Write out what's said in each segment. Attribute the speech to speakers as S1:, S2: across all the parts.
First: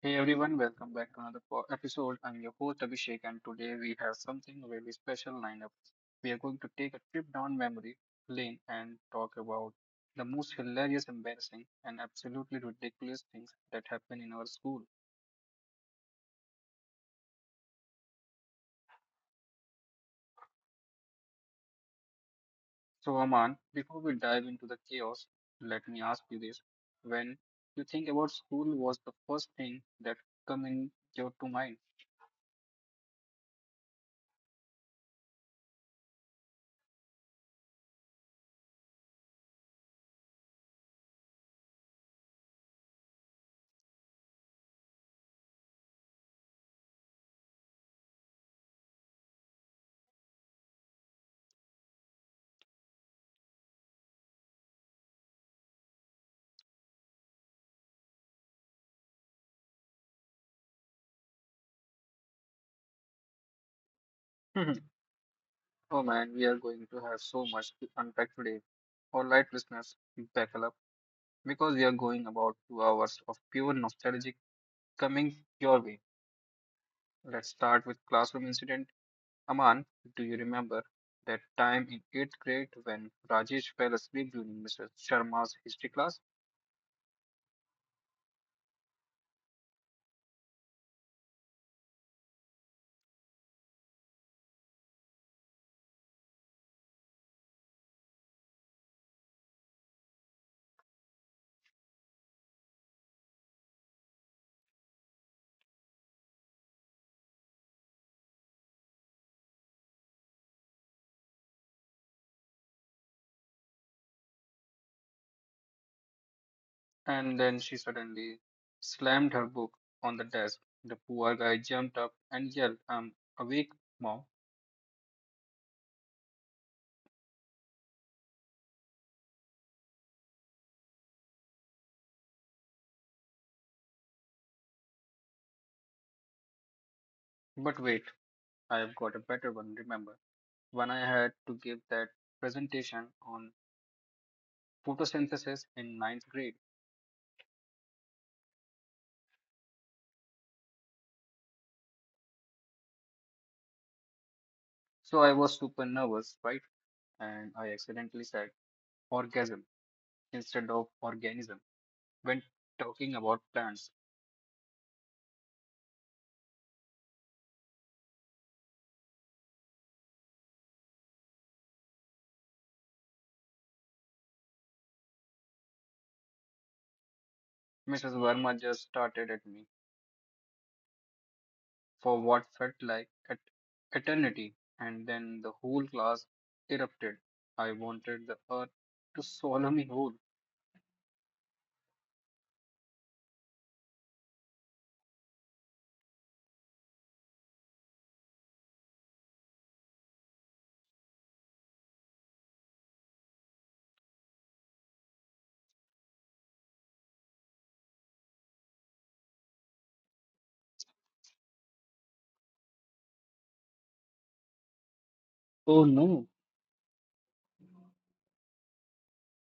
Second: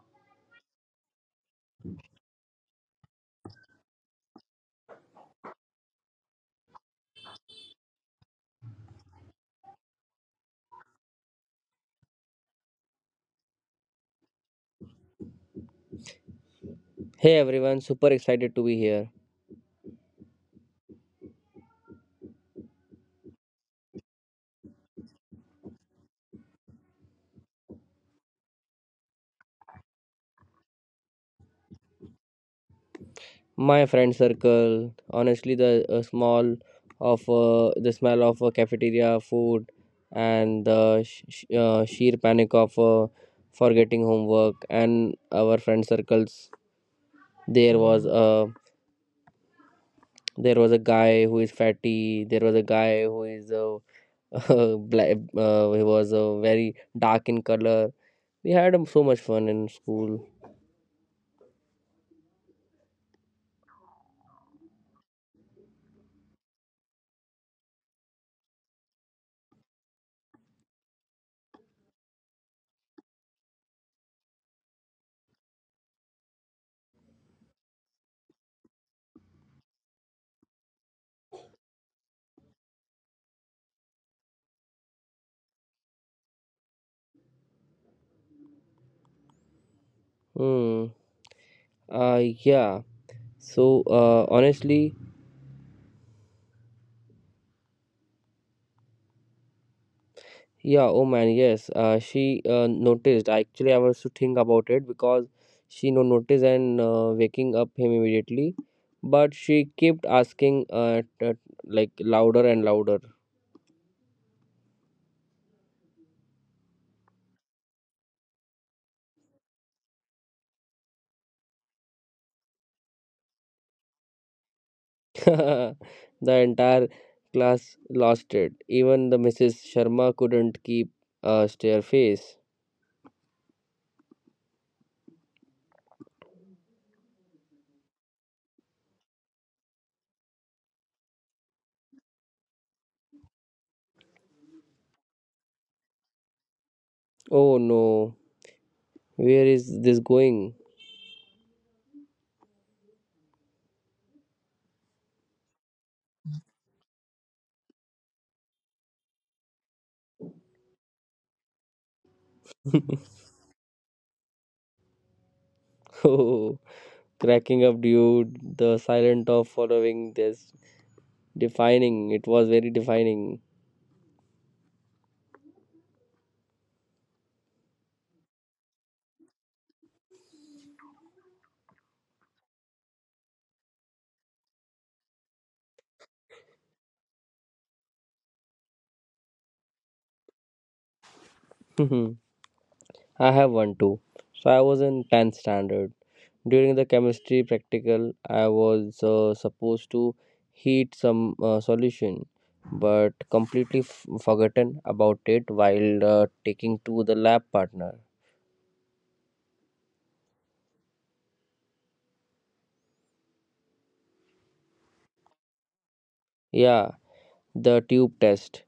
S1: Hey everyone, welcome back to episode. I'm your host Abhishek, and today we have something really special lined up. We are going to take a trip down memory lane and talk about the most hilarious, embarrassing, and absolutely ridiculous things that happen in our school.
S2: Hey everyone, super excited to be here.
S1: So, Aman, before we dive into the chaos, let me ask you this: when you think about school, was the first thing that come in your to mind?
S2: My friend circle, honestly, the smell of cafeteria food and the sheer panic of forgetting homework and our friend circles. There was a there was a guy who is fatty. There was a guy who is black. He was very dark in color. We had so much fun in school.
S1: Oh man, we are going to have so much to unpack today. All right, listeners, buckle up because we are going about 2 hours of pure nostalgic coming your way. Let's start with classroom incident. Aman, do you remember that time in eighth grade when Rajesh fell asleep during Mr. Sharma's history class?
S2: Hmm. Yeah. So, honestly. Yeah, oh man, yes. She noticed. Actually, I was to think about it because she no noticed and waking up him immediately. But she kept asking, like louder and louder.
S1: And then she suddenly slammed her book on the desk. The poor guy jumped up and yelled, "I'm awake, mom."
S2: The entire class lost it. Even the Mrs. Sharma couldn't keep a stare face.
S1: But wait, I have got a better one, remember. When I had to give that presentation on photosynthesis in ninth grade,
S2: Oh no, where is this going?
S1: so I was super nervous, right? And I accidentally said orgasm instead of organism when talking about plants.
S2: Oh, cracking up, dude. The silent of following this defining. It was very defining.
S1: Mrs. Verma just started at me for what felt like eternity, and then the whole class erupted. I wanted the earth to swallow me whole.
S2: Hmm. I have one too. So I was in 10th standard. During the chemistry practical, I was supposed to heat some solution, but completely forgotten about it while taking to the lab partner.
S1: Oh no!
S2: Yeah, the tube test,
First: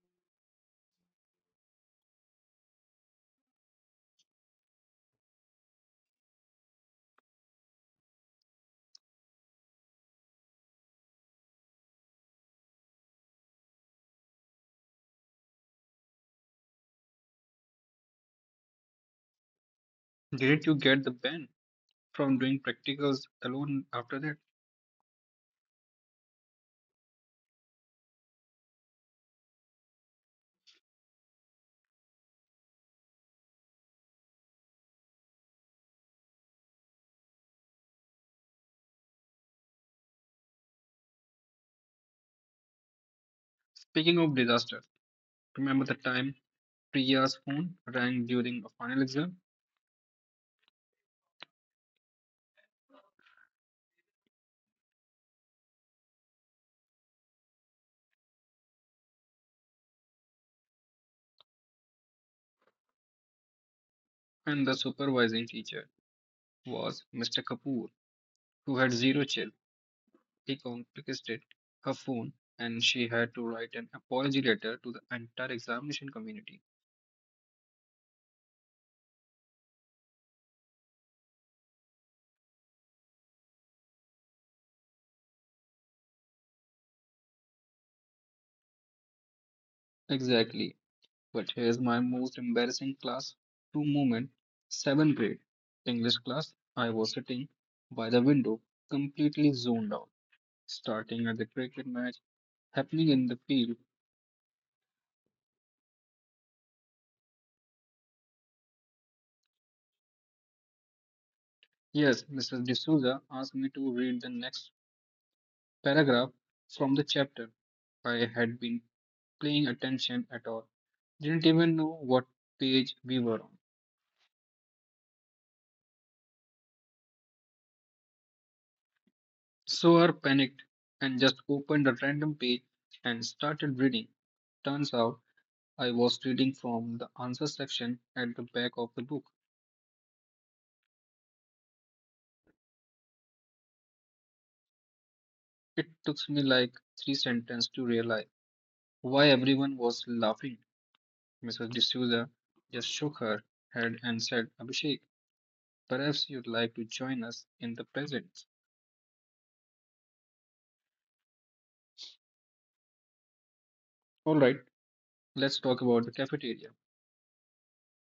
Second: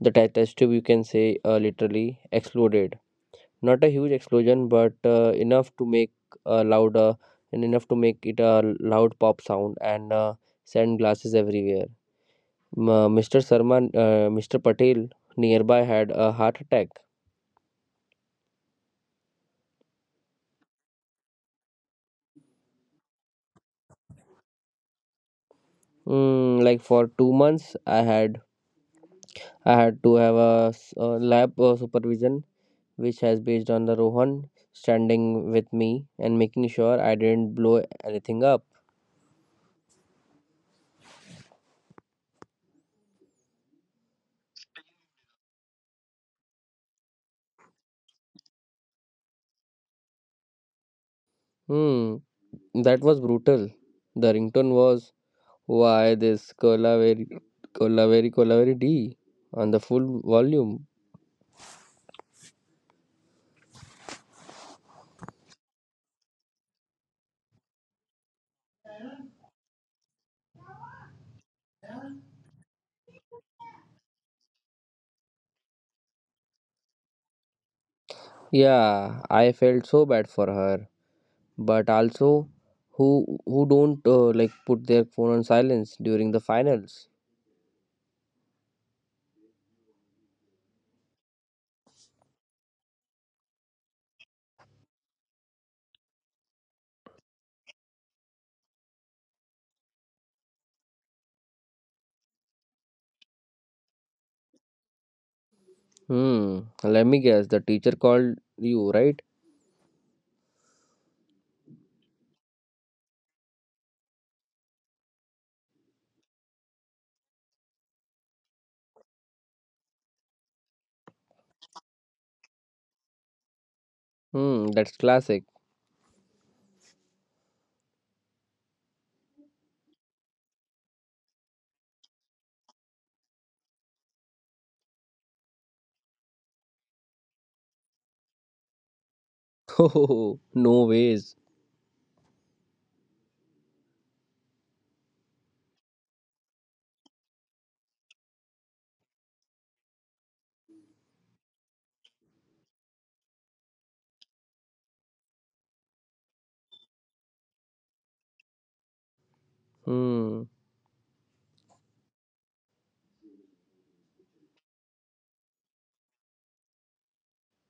S2: the test tube you can say literally exploded. Not a huge explosion, but enough to make a louder and enough to make it a loud pop sound and send glasses everywhere. Ma Mr. Sarma, Mr. Patel nearby had a heart attack.
S1: Didn't you get the ban from doing practicals alone after that?
S2: Mm, like for 2 months, I had to have a lab supervision, which has based on the Rohan standing with me and making sure I didn't blow anything up.
S1: Speaking of disaster, remember the time Priya's phone rang during a final exam?
S2: Hmm, that was brutal. The ringtone was why this Colaveri Colaveri Colaveri D on the full volume.
S1: And the supervising teacher was Mr. Kapoor, who had zero chill. He confiscated her phone and she had to write an apology letter to the entire examination community.
S2: Yeah, I felt so bad for her, but also who don't like put their phone on silence during the finals.
S1: Exactly. But here's my most embarrassing class two moment, seventh grade. English class, I was sitting by the window, completely zoned out, starting at the cricket match happening in the field.
S2: Hmm. Let me guess. The teacher called you, right?
S1: Yes, Mrs. D'Souza asked me to read the next paragraph from the chapter. I had been paying attention at all, didn't even know what page we were on.
S2: Hmm. That's classic.
S1: So I panicked and just opened a random page and started reading. Turns out I was reading from the answer section at the back of the book.
S2: Oh, no ways.
S1: It took me like three sentences to realize why everyone was laughing. Mrs. D'Souza just shook her head and said, "Abhishek, perhaps you'd like to join us in the present."
S2: Hmm.
S1: All right, let's talk about the cafeteria.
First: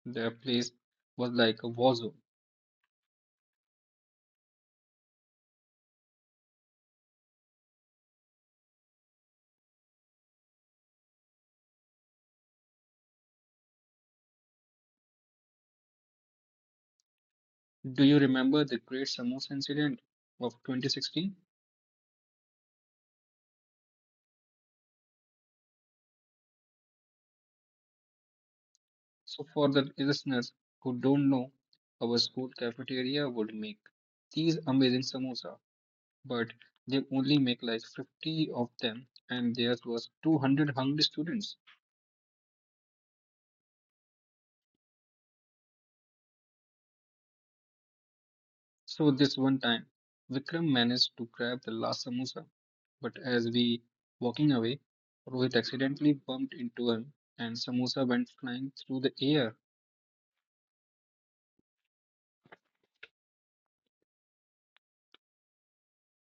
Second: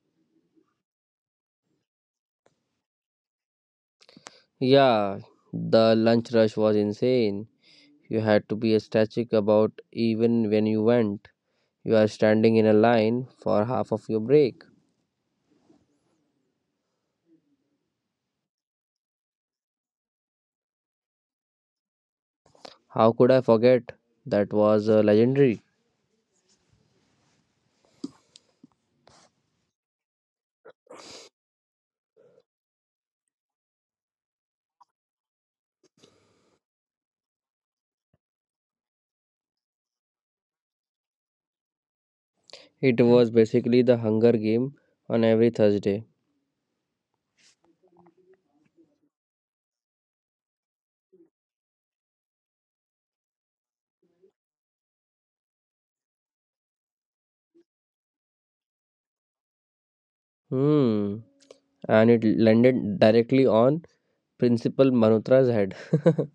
S1: The place was like a war zone.
S2: Yeah. The lunch rush was insane. You had to be ecstatic about even when you went. You are standing in a line for half of your break.
S1: Do you remember the Great Samosa Incident of 2016?
S2: How could I forget? That was legendary.
S1: So, for the listeners who don't know, our school cafeteria would make these amazing samosa, but they only make like 50 of them, and there was 200 hungry students.
S2: It was basically the Hunger Game on every Thursday.
S1: So, this one time, Vikram managed to grab the last samosa, but as we walking away, Rohit accidentally bumped into him, and samosa went flying through the air.
S2: Hmm. And it landed directly on Principal Malhotra's head.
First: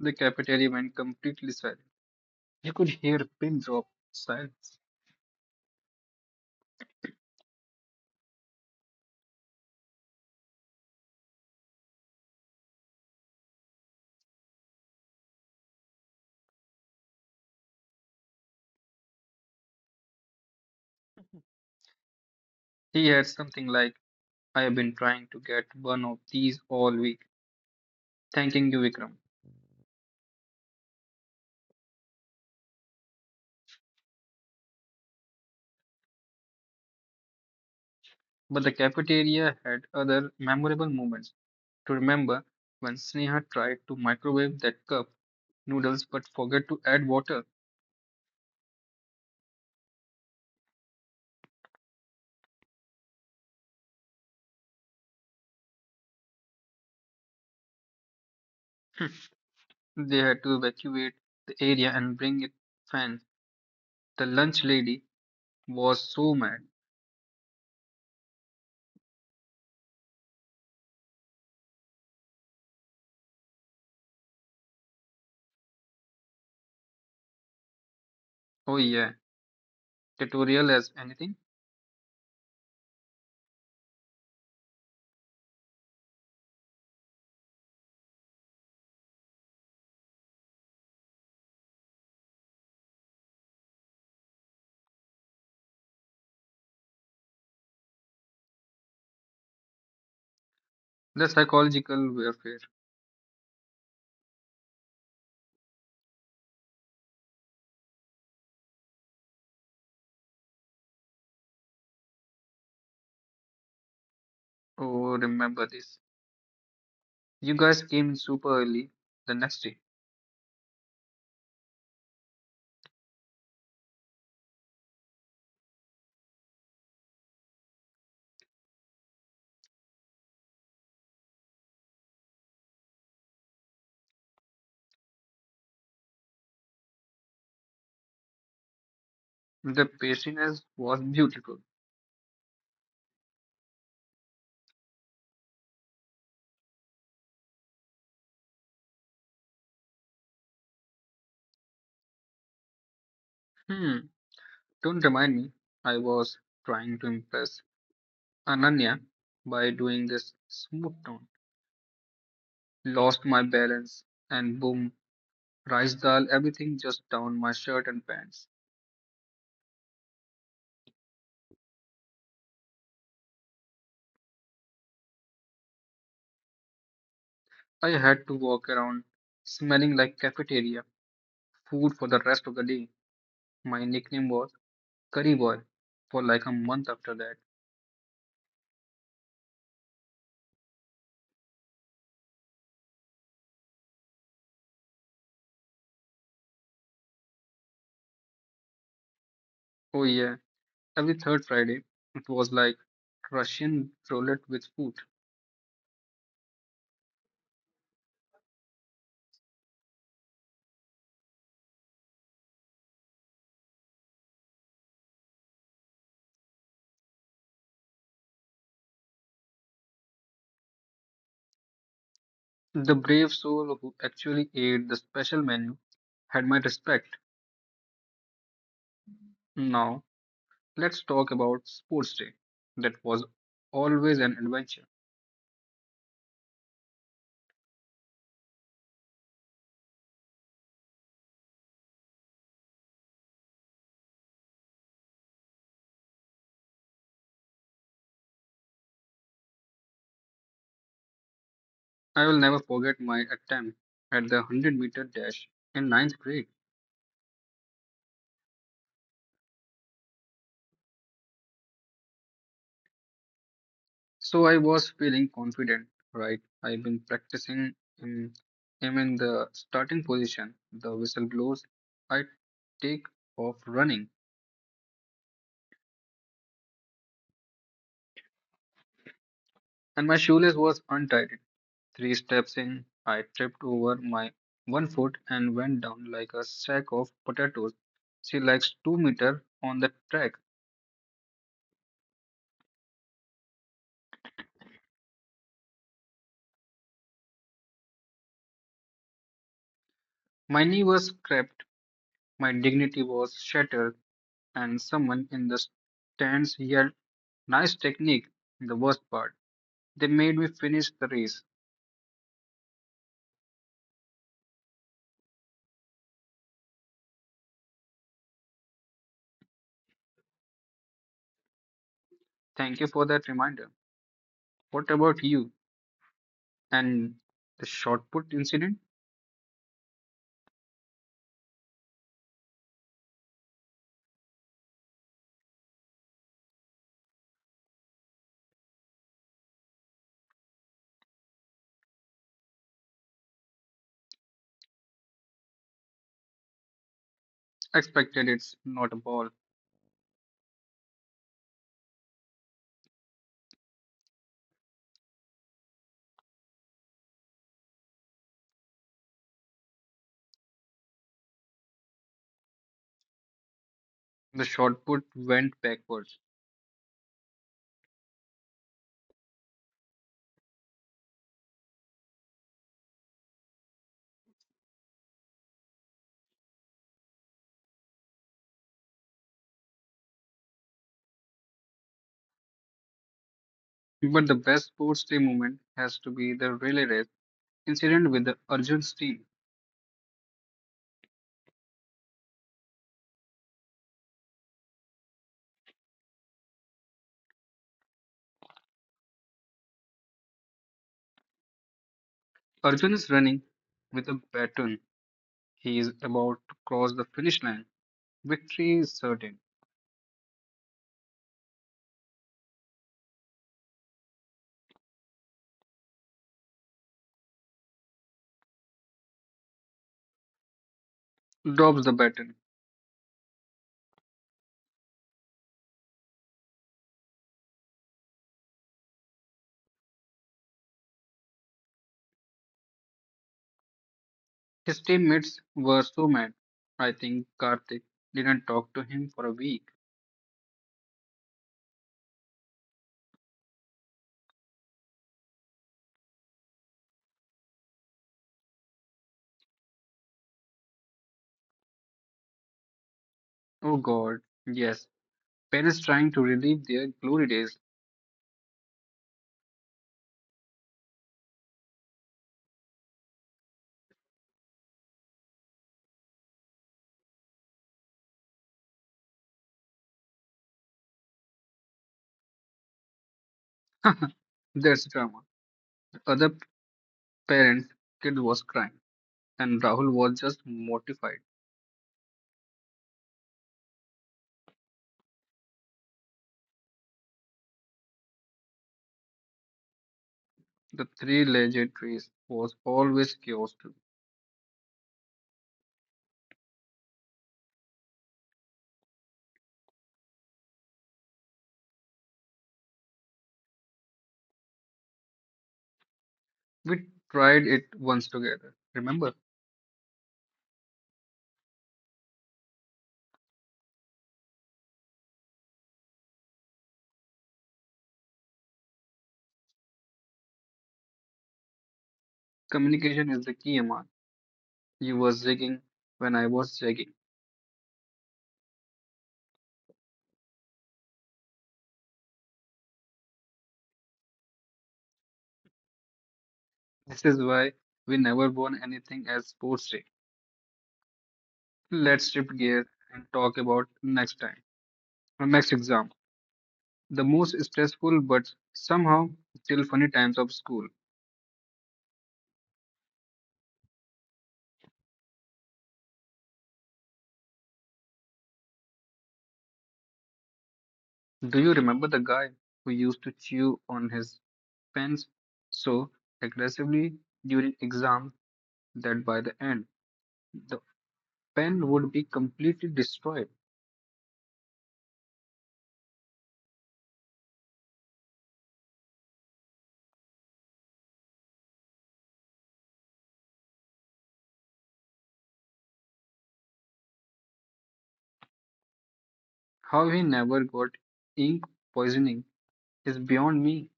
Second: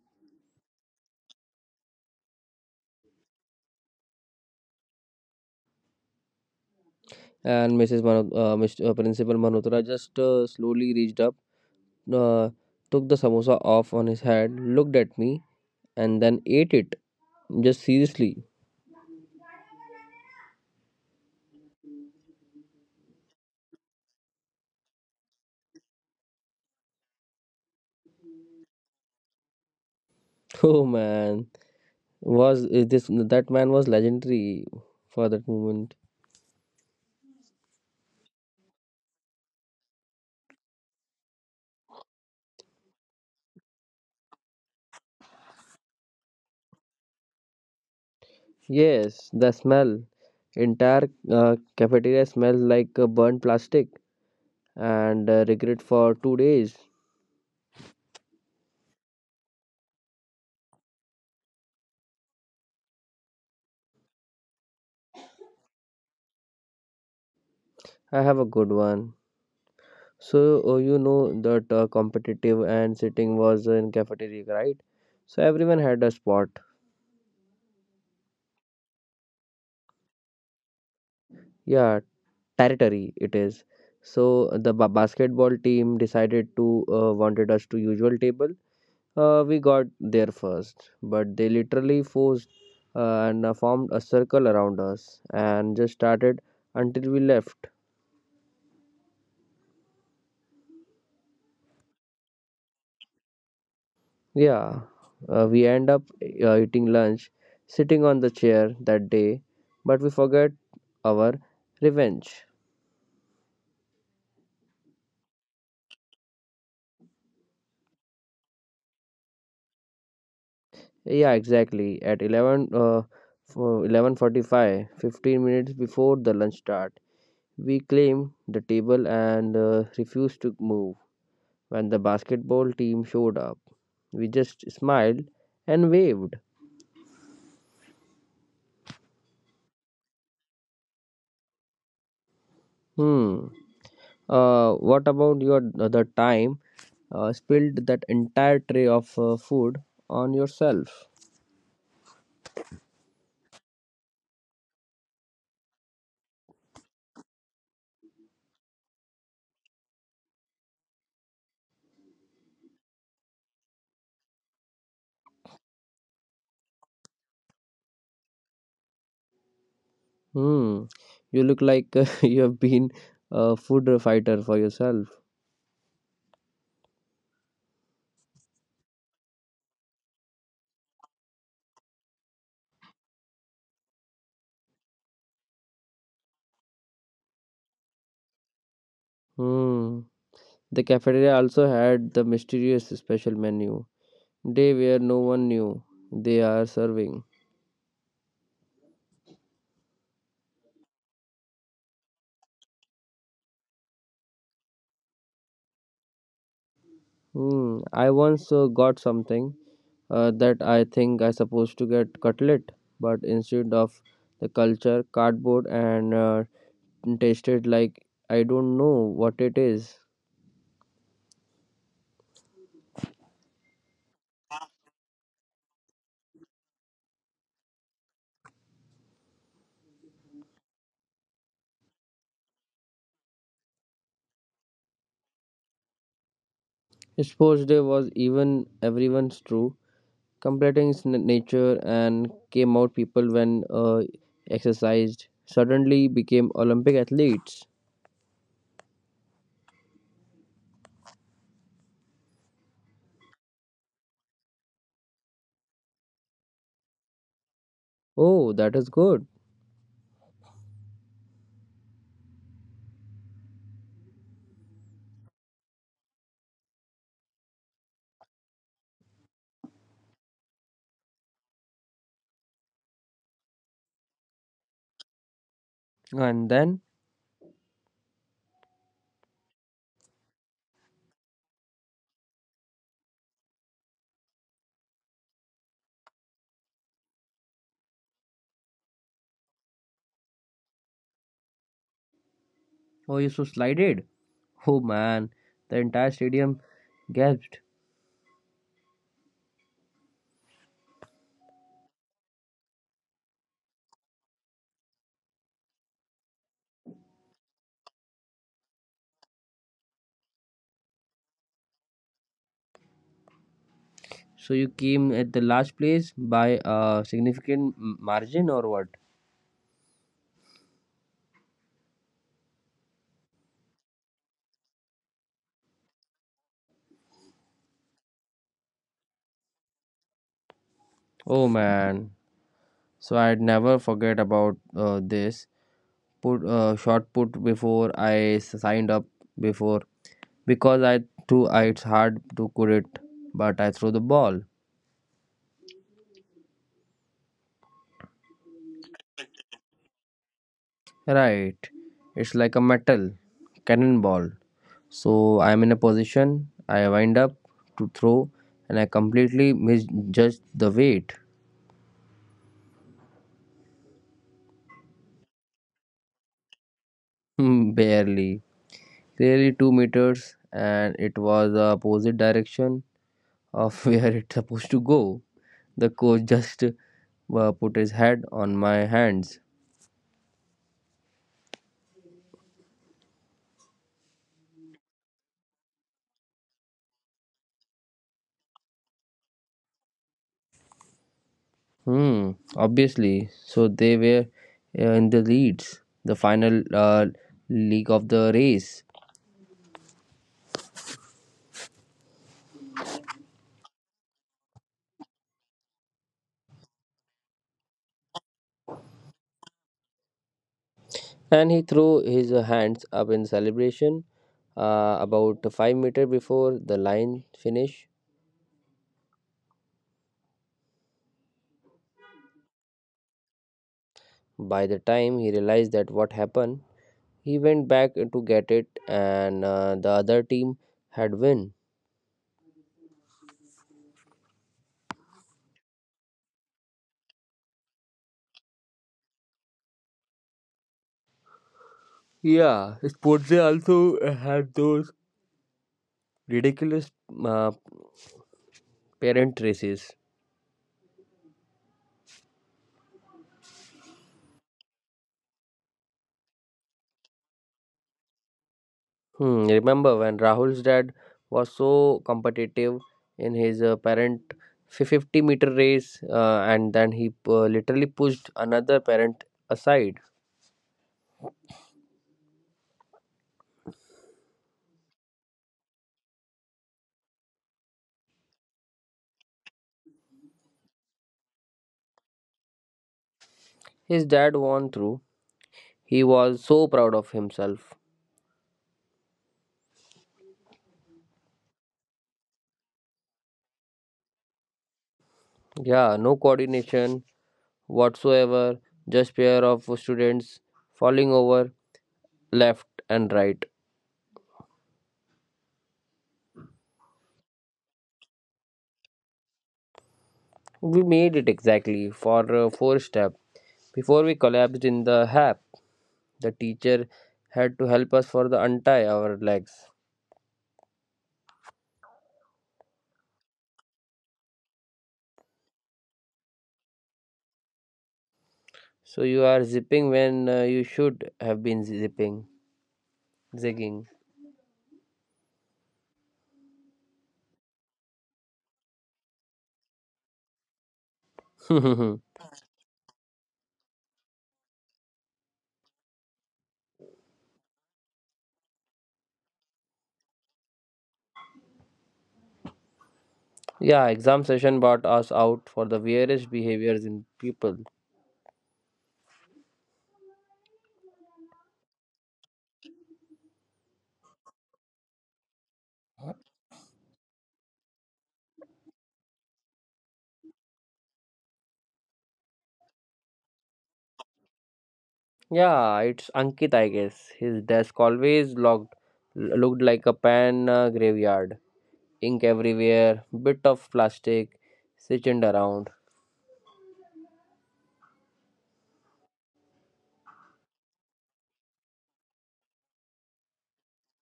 S1: The cafeteria went completely you could hear a pin drop silence.
S2: And Mrs. Mr. Principal Malhotra just slowly reached up, uh, took the samosa off on his head, looked at me, and then ate it. Just seriously.
S1: He had something like, "I have been trying to get one of these all week. Thanking you, Vikram."
S2: Oh man, was is this that man was legendary for that moment.
S1: But the cafeteria had other memorable moments to remember when Sneha tried to microwave that cup noodles but forgot to add water.
S2: Yes, the smell. Entire cafeteria smells like burnt plastic and regret for 2 days.
S1: They had to evacuate the area and bring it fans. The lunch lady was so mad.
S2: I have a good one. So, you know that competitive and sitting was in cafeteria, right? So everyone had a spot.
S1: Oh yeah, tutorial as anything.
S2: Yeah, territory it is. So the basketball team decided to wanted us to usual table. We got there first, but they literally forced, and formed a circle around us and just started until we left.
S1: The psychological warfare.
S2: Yeah, we end up eating lunch, sitting on the chair that day, but we forget our revenge.
S1: Oh, remember this. You guys came in super early the next day.
S2: Yeah, exactly. At 11, for 11:45, 15 minutes before the lunch start, we claim the table and refuse to move. When the basketball team showed up, we just smiled and waved.
S1: The pastriness was beautiful.
S2: Hmm. What about your the time spilled that entire tray of food on yourself.
S1: Hmm, don't remind me. I was trying to impress Ananya by doing this smooth tone. Lost my balance and boom, rice dal, everything just down my shirt and pants.
S2: Hmm. You look like, you have been a food fighter for yourself.
S1: I had to walk around smelling like cafeteria food for the rest of the day. My nickname was Curry Boy for like a month after that.
S2: Hmm. The cafeteria also had the mysterious special menu. Day where no one knew they are serving.
S1: Oh yeah, every third Friday, it was like Russian roulette with food.
S2: Hmm. I once got something that I think I supposed to get cutlet, but instead of the culture cardboard and tasted like I don't know what it is.
S1: The brave soul who actually ate the special menu had my respect. Now, let's talk about sports day. That was always an adventure.
S2: Sports Day was even everyone's true, completing its nature and came out people when exercised suddenly became Olympic athletes.
S1: I will never forget my attempt at the 100-meter dash in ninth grade.
S2: Oh, that is good.
S1: So I was feeling confident, right? I've been practicing in, I'm in the starting position. The whistle blows. I take off running.
S2: And then,
S1: And my shoelace was untied. Three steps in, I tripped over my 1 foot and went down like a sack of potatoes. She likes 2 meter on the track.
S2: oh, you so slided. Oh man, the entire stadium gasped.
S1: My knee was scraped, my dignity was shattered, and someone in the stands yelled, "Nice technique!" The worst part, they made me finish the race.
S2: So you came at the last place by a significant margin or what?
S1: Thank you for that reminder. What about you and the shot put incident?
S2: Oh man. So I'd never forget about this put shot put before I signed up before. Because I too I, it's hard to quit, but I throw the ball.
S1: Expected it's not a ball.
S2: Right. It's like a metal cannonball. So I'm in a position, I wind up to throw, and I completely misjudged the weight.
S1: The shot put went backwards.
S2: Barely. Clearly 2 meters, and it was the opposite direction of where it's supposed to go. The coach just put his head on my hands.
S1: But the best sports day moment has to be the relay race incident with the Arjun's team.
S2: Hmm, obviously. So they were in the leads, the final league of the race.
S1: Arjun is running with a baton. He is about to cross the finish line. Victory is certain.
S2: And he threw his hands up in celebration, about 5 meter before the line finish.
S1: Drops the baton.
S2: By the time he realized that what happened, he went back to get it and, the other team had win.
S1: His teammates were so mad. I think Karthik didn't talk to him for a week.
S2: Yeah, sports day also had those ridiculous, uh, parent races.
S1: Oh god, yes. Parents trying to relive their glory days.
S2: Hmm, remember when Rahul's dad was so competitive in his parent 50-meter race, and then he literally pushed another parent aside.
S1: That's drama. The other parent's kid was crying, and Rahul was just mortified.
S2: His dad won through. He was so proud of himself.
S1: The Three legged trees was always chaos too.
S2: Yeah, no coordination whatsoever, just pair of students falling over left and right.
S1: We tried it once together. Remember,
S2: We made it exactly for four step before we collapsed in the hap. The teacher had to help us for the untie our legs.
S1: communication is the key, Aman. You were zigging when I was zagging.
S2: So you are zipping when, you should have been zipping, zigging.
S1: This is why we never won anything as sports day. Let's shift gears and talk about next time. Our next exam. The most stressful but somehow still funny times of school.
S2: Yeah, exam session brought us out for the weirdest behaviors in people.
S1: Do you remember the guy who used to chew on his pens so aggressively during exam that by the end, the pen would be completely destroyed.
S2: Yeah, it's Ankit, I guess. His desk always looked like a pan graveyard. Ink everywhere, bit of plastic, sitting around.
S1: How he never got ink poisoning is beyond me.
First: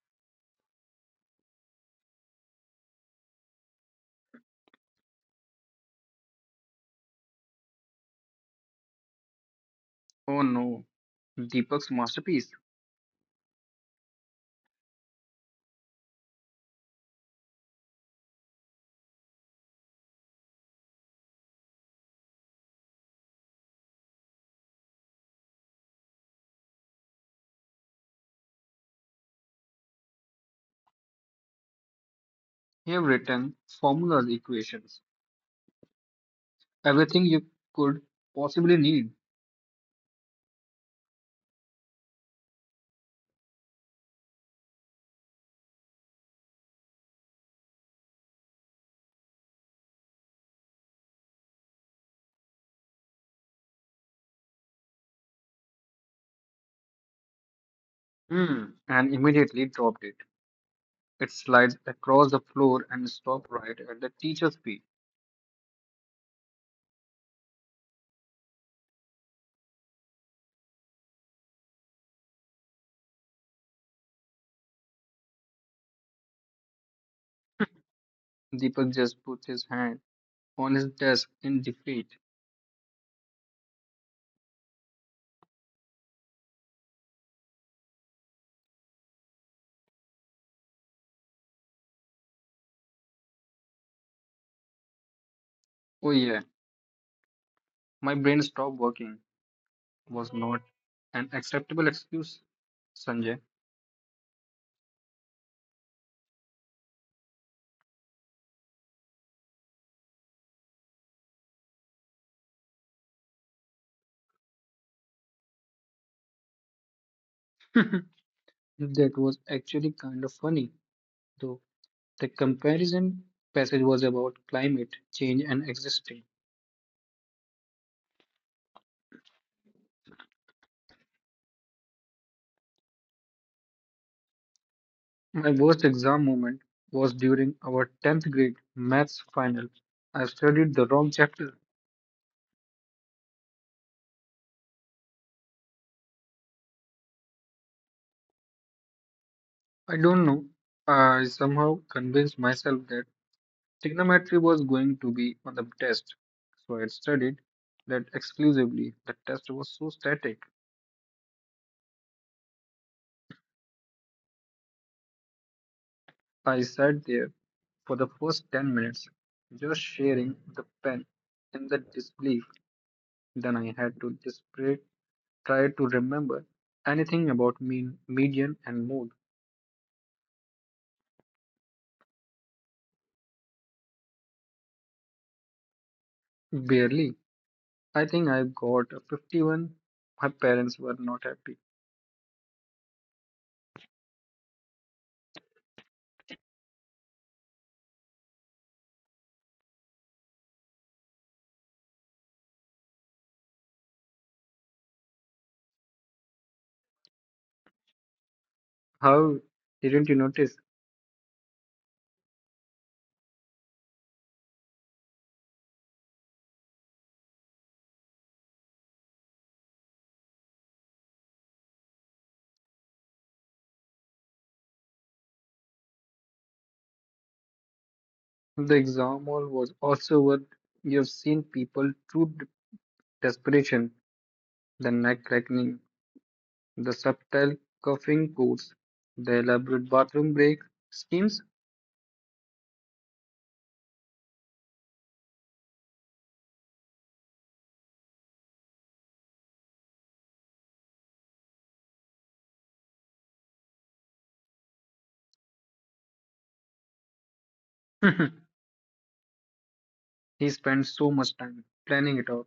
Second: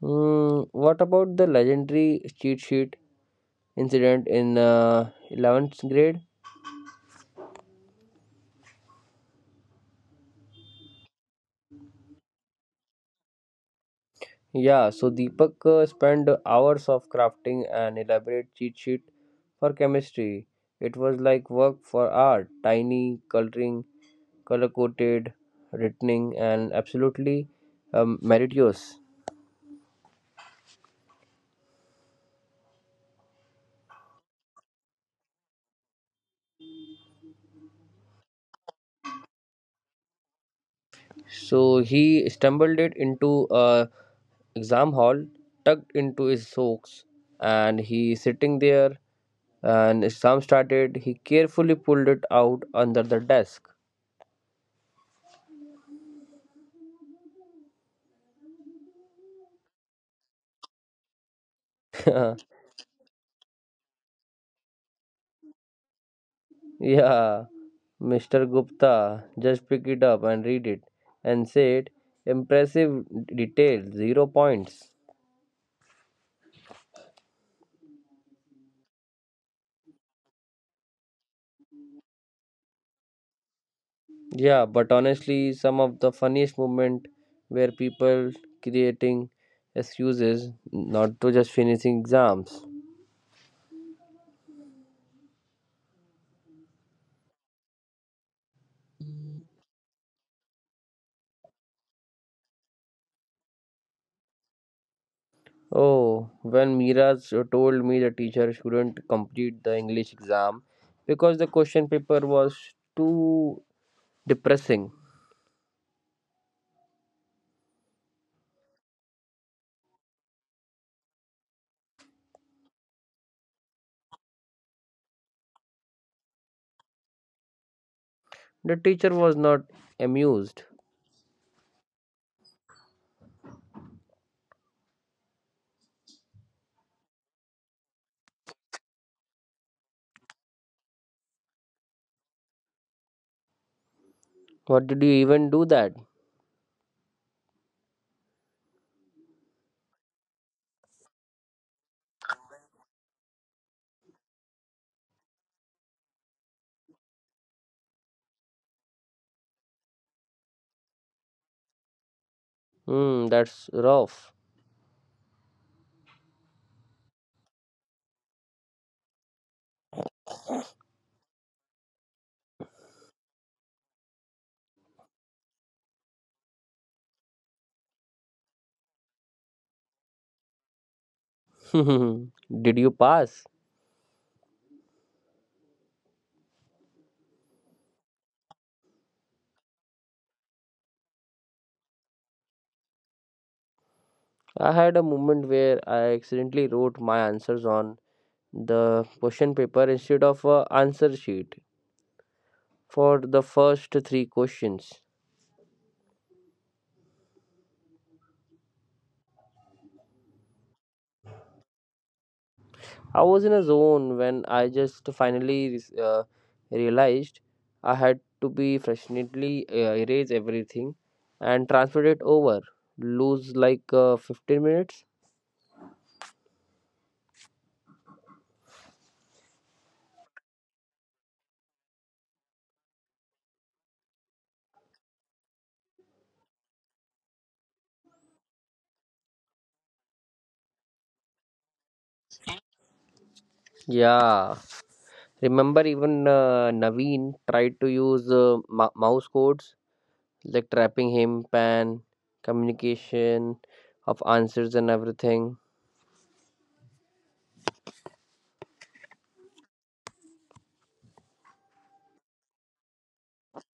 S2: Hmm, what about the legendary cheat sheet incident in, 11th grade?
S1: Oh no, Deepak's masterpiece.
S2: Yeah, so Deepak spent hours of crafting an elaborate cheat sheet for chemistry. It was like work for art, tiny, coloring, color coded, written, and absolutely, meritorious.
S1: He have written formulas, equations, everything you could possibly need.
S2: So he stumbled it into a exam hall, tucked into his socks, and he sitting there. And exam started. He carefully pulled it out under the desk.
S1: Hmm, and immediately dropped it. It slides across the floor and stopped right at the teacher's feet.
S2: Yeah, Mr. Gupta just pick it up and read it and said, impressive detail, 0 points.
S1: Deepak just put his hand on his desk in defeat.
S2: Yeah, but honestly, some of the funniest moment were people creating excuses not to just finishing exams.
S1: Oh yeah, "my brain stopped working" was not an acceptable excuse, Sanjay.
S2: Oh, when Miraj told me the teacher shouldn't complete the English exam because the question paper was too depressing.
S1: That was actually kind of funny, though. The comparison passage was about climate change and existing.
S2: The teacher was not amused.
S1: My worst exam moment was during our 10th grade maths final. I studied the wrong chapter.
S2: What did you even do that?
S1: I don't know. I somehow convinced myself that trigonometry was going to be on the test. So I studied that exclusively. The test was so static.
S2: Hmm, that's rough.
S1: I sat there for the first 10 minutes, just sharing the pen in the disbelief. Then I had to desperately try to remember anything about mean, median and mode.
S2: Did you pass?
S1: Barely. I think I got a 51. My parents were not happy.
S2: I had a moment where I accidentally wrote my answers on the question paper instead of a answer sheet for the first three questions.
S1: How didn't you notice?
S2: I was in a zone when I just finally realized I had to be frustratingly erase everything and transfer it over. Lose like, 15 minutes.
S1: The exam hall was also what you've seen people through desperation, the neck cracking, the subtle coughing codes, the elaborate bathroom break schemes.
S2: Yeah, remember, even Naveen tried to use mouse codes like trapping him, pan, communication of answers and everything.
S1: He spent so much time planning it out,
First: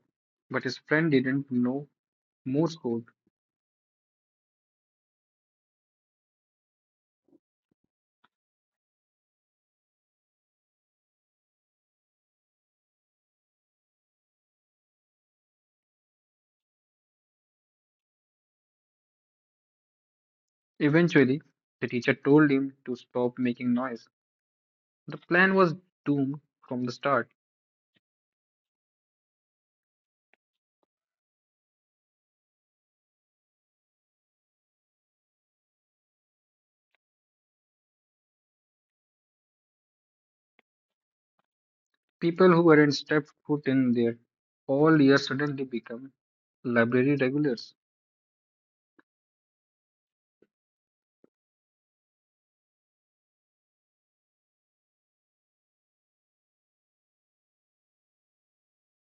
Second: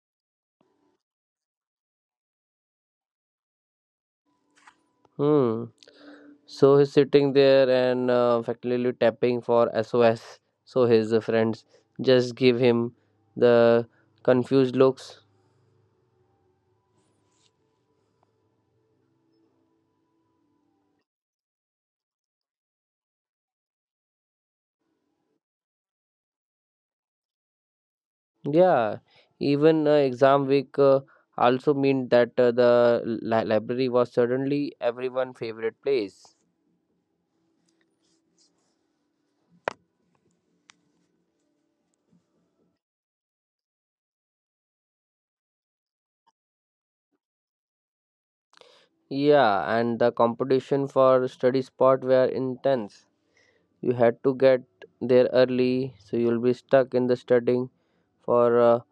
S1: but his friend didn't know Morse code.
S2: Hmm. So he's sitting there and, effectively tapping for SOS. So his friends just give him the confused looks.
S1: Eventually, the teacher told him to stop making noise. The plan was doomed from the start.
S2: Yeah, even exam week also meant that the library was suddenly everyone' favorite place.
S1: People who hadn't stepped foot in there all year suddenly become library regulars.
S2: Yeah, and the competition for study spot were intense. You had to get there early, so you'll be stuck in the studying for a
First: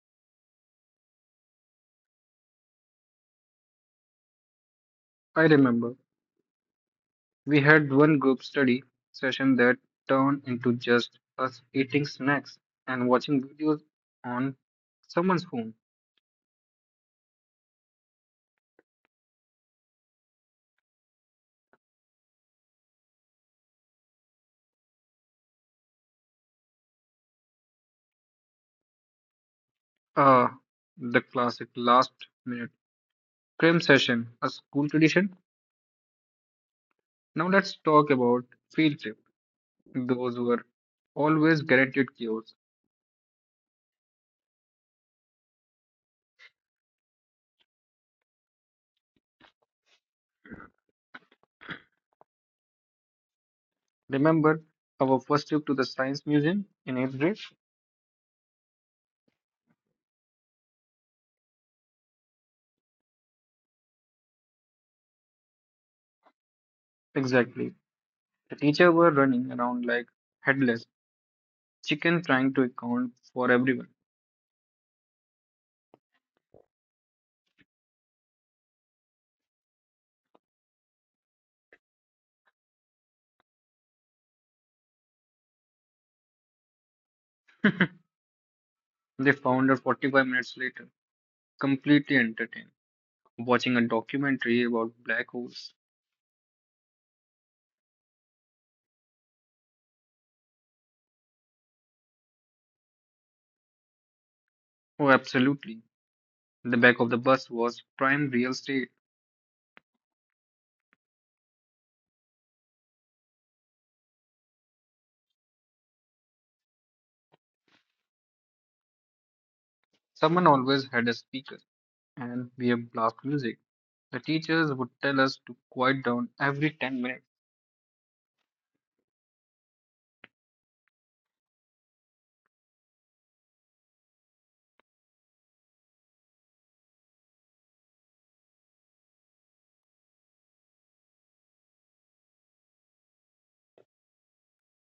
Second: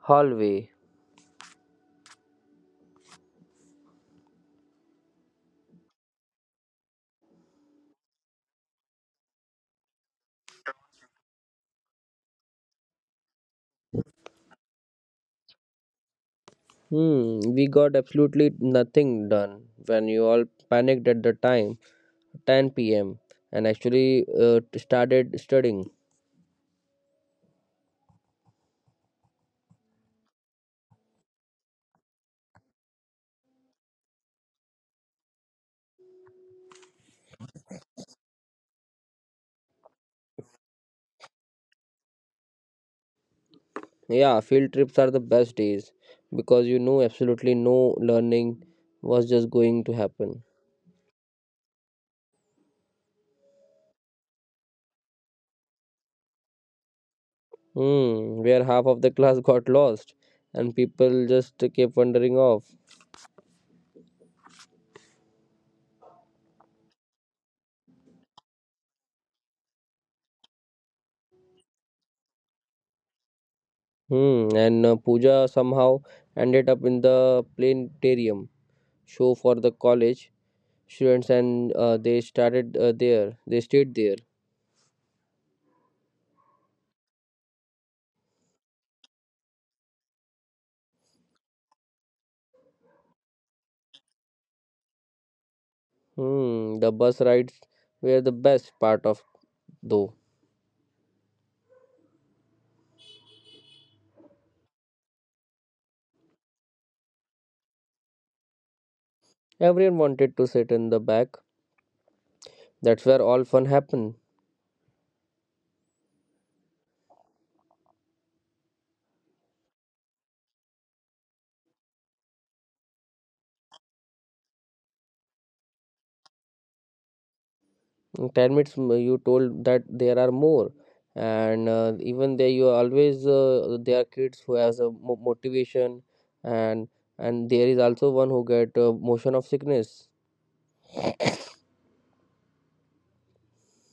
S2: hallway.
S1: I remember we had one group study session that turned into just us eating snacks and watching videos on someone's phone.
S2: Hmm, we got absolutely nothing done when you all panicked at the time, 10 p.m., and actually, started studying.
S1: Ah, the classic last minute cram session, a school tradition. Now let's talk about field trip. Those were always guaranteed cures.
S2: Yeah, field trips are the best days because you know absolutely no learning was just going to happen.
S1: Remember our first trip to the science museum in eighth grade?
S2: Hmm, where half of the class got lost and people just kept wandering off.
S1: Exactly. The teacher were running around like headless chicken trying to account for everyone.
S2: Hmm, and Pooja somehow ended up in the planetarium show for the college students and they started there. They stayed there.
S1: They found her 45 minutes later, completely entertained, watching a documentary about black holes.
S2: Hmm, the bus rides were the best part of though.
S1: Oh, absolutely. The back of the bus was prime real estate.
S2: Everyone wanted to sit in the back. That's where all fun happened.
S1: Someone always had a speaker and we have blast music. The teachers would tell us to quiet down every 10 minutes.
S2: In 10 minutes, you told that there are more. And even there, you always, there are kids who has a motivation, and and there is also one who get motion of sickness.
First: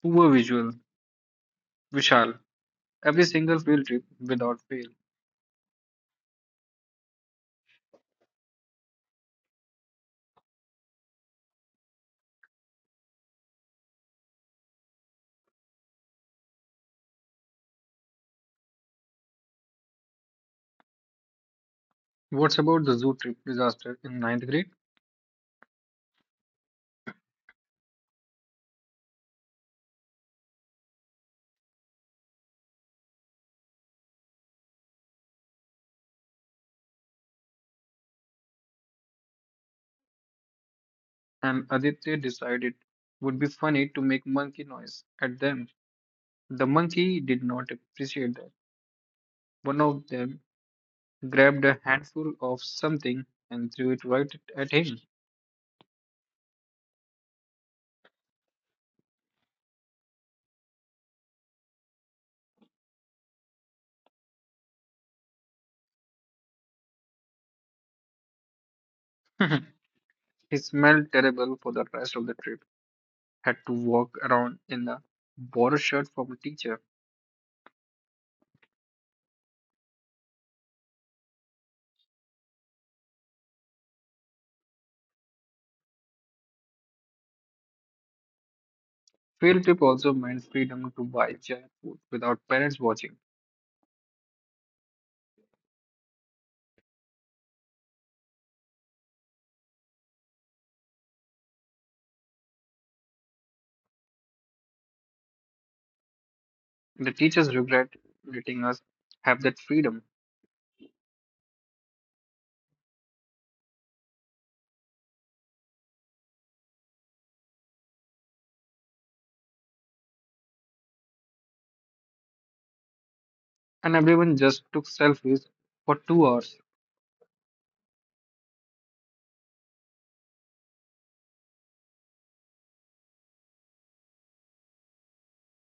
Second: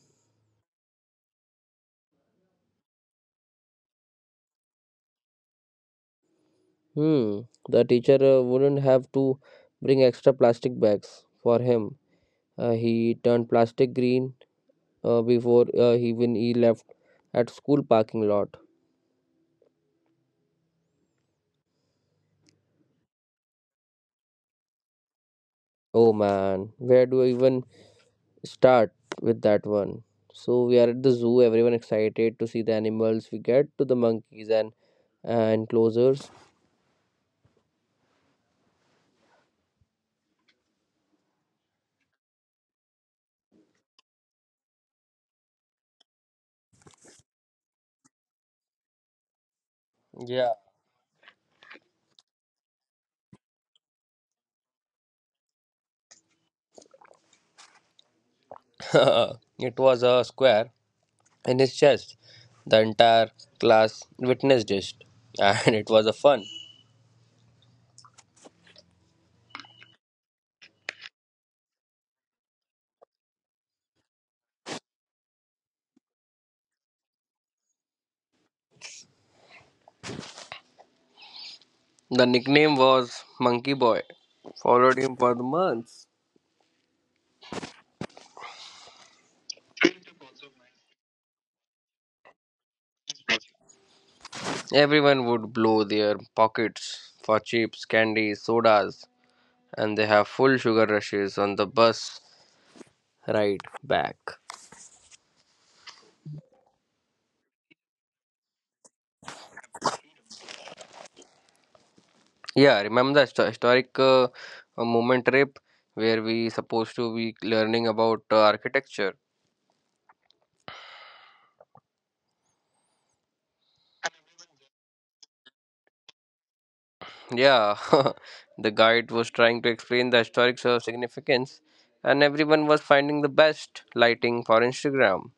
S1: Poor visual, Vishal, every single field trip without fail.
S2: Hmm. The teacher wouldn't have to bring extra plastic bags for him. He turned plastic green, before even he left at school parking lot.
S1: What's about the zoo trip disaster in ninth grade?
S2: Oh man, where do I even start with that one. So we are at the zoo. Everyone excited to see the animals. We get to the monkeys and enclosures.
S1: And Aditya decided would be funny to make monkey noise at them. The monkey did not appreciate that. One of
S2: Yeah,
S1: them grabbed a handful of something and threw it right at him.
S2: it was a square in his chest. The entire class witnessed it, and it was a fun.
S1: He smelled terrible for the rest of the trip. Had to walk around in a borrowed shirt from a teacher.
S2: The nickname was Monkey Boy. Followed him for the months.
S1: Field trip also meant freedom to buy junk food without parents watching.
S2: Everyone would blow their pockets for chips, candies, sodas, and they have full sugar rushes on the bus ride back.
S1: The teachers regret letting us have that freedom,
S2: Yeah, remember the historic moment trip where we supposed to be learning about architecture.
S1: and everyone just took selfies for 2 hours.
S2: Yeah, the guide was trying to explain the historic, significance, and everyone was finding the best lighting for Instagram.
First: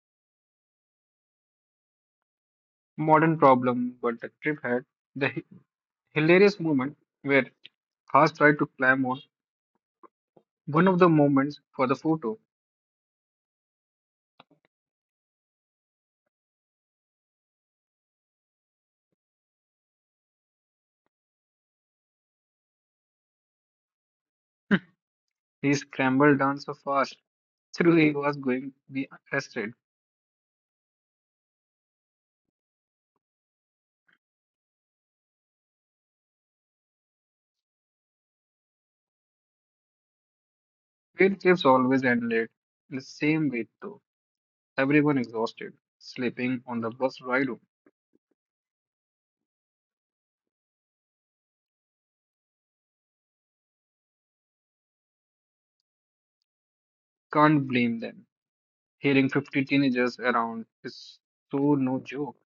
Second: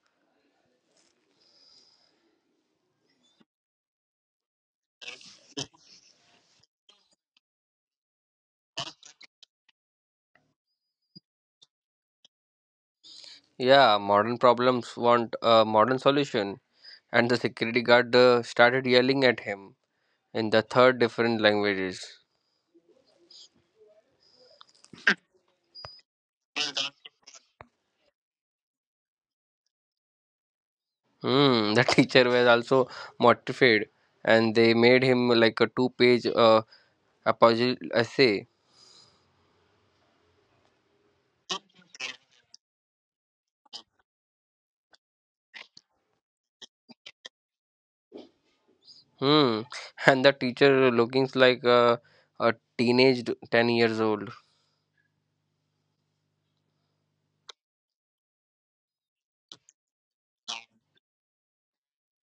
S1: Modern problem, but the trip had the hilarious moment where Haas tried to climb on one of the moments for the photo.
S2: Yeah, modern problems want a modern solution, and the security guard started yelling at him in the third different languages.
S1: He scrambled down so fast, through he was going to be arrested.
S2: Hmm, the teacher was also mortified, and they made him like a two-page, a puzzle essay.
S1: Field trips always end late. In the same way, though, everyone exhausted, sleeping on the bus ride home.
S2: Hmm. And the teacher looking like a teenage 10 years old.
S1: Can't blame them. Hearing 50 teenagers around is so no joke.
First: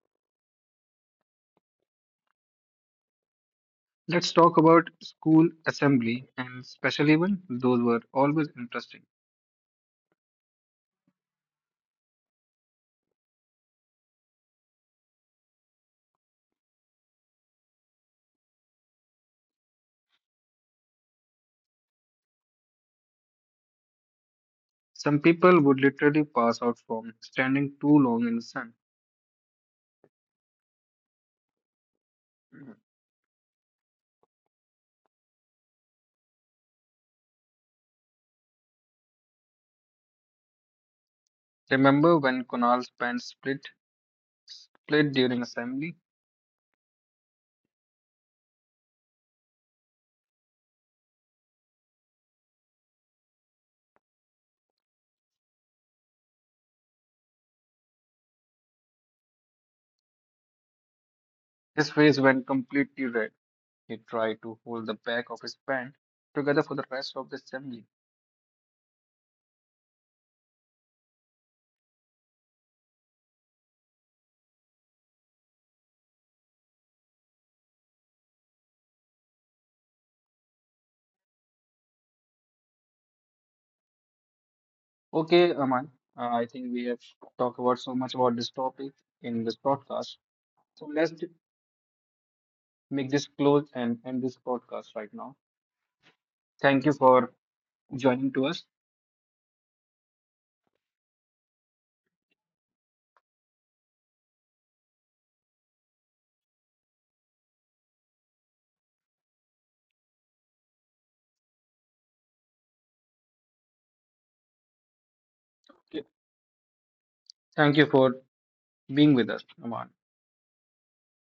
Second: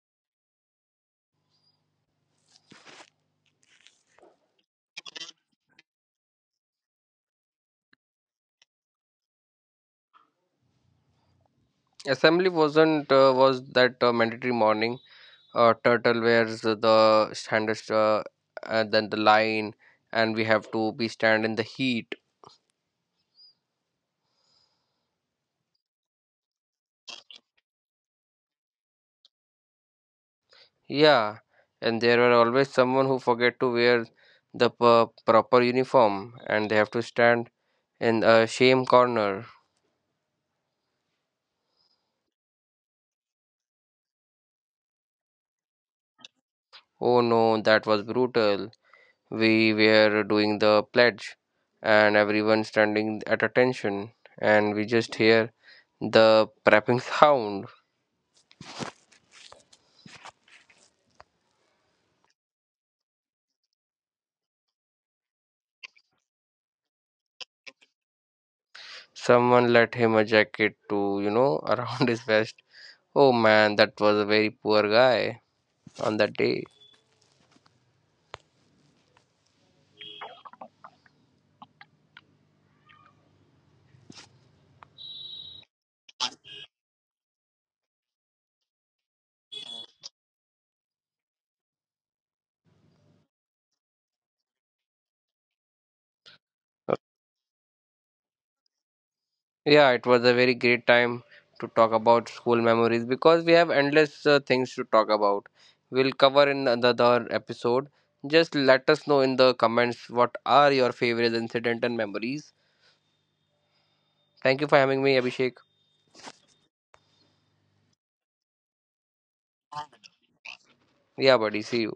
S1: Let's talk about school assembly and special event. Those were always interesting.
S2: Assembly wasn't, was that, mandatory morning. Turtle wears the standard, and then the line, and we have to be stand in the heat.
S1: Some people would literally pass out from standing too long in the sun.
S2: Yeah, and there are always someone who forget to wear the proper uniform, and they have to stand in a shame corner.
S1: Remember when Kunal's pants split during assembly?
S2: Oh no, that was brutal. We were doing the pledge and everyone standing at attention, and we just hear the prepping sound.
S1: His face went completely red. He tried to hold the back of his pant together for the rest of the assembly.
S2: Someone let him a jacket to, around his vest. Oh man, that was a very poor guy on that day.
S1: Okay, Aman, I think we have talked about so much about this topic in this podcast. So let's make this close and end this podcast right now. Thank you for joining to us.
S2: Yeah, it was a very great time to talk about school memories because we have endless, things to talk about. We'll cover in another episode. Just let us know in the comments what are your favorite incident and memories. Thank you for having me, Abhishek.
S1: Thank you for being with us, Aman.
S2: Yeah, buddy. See you.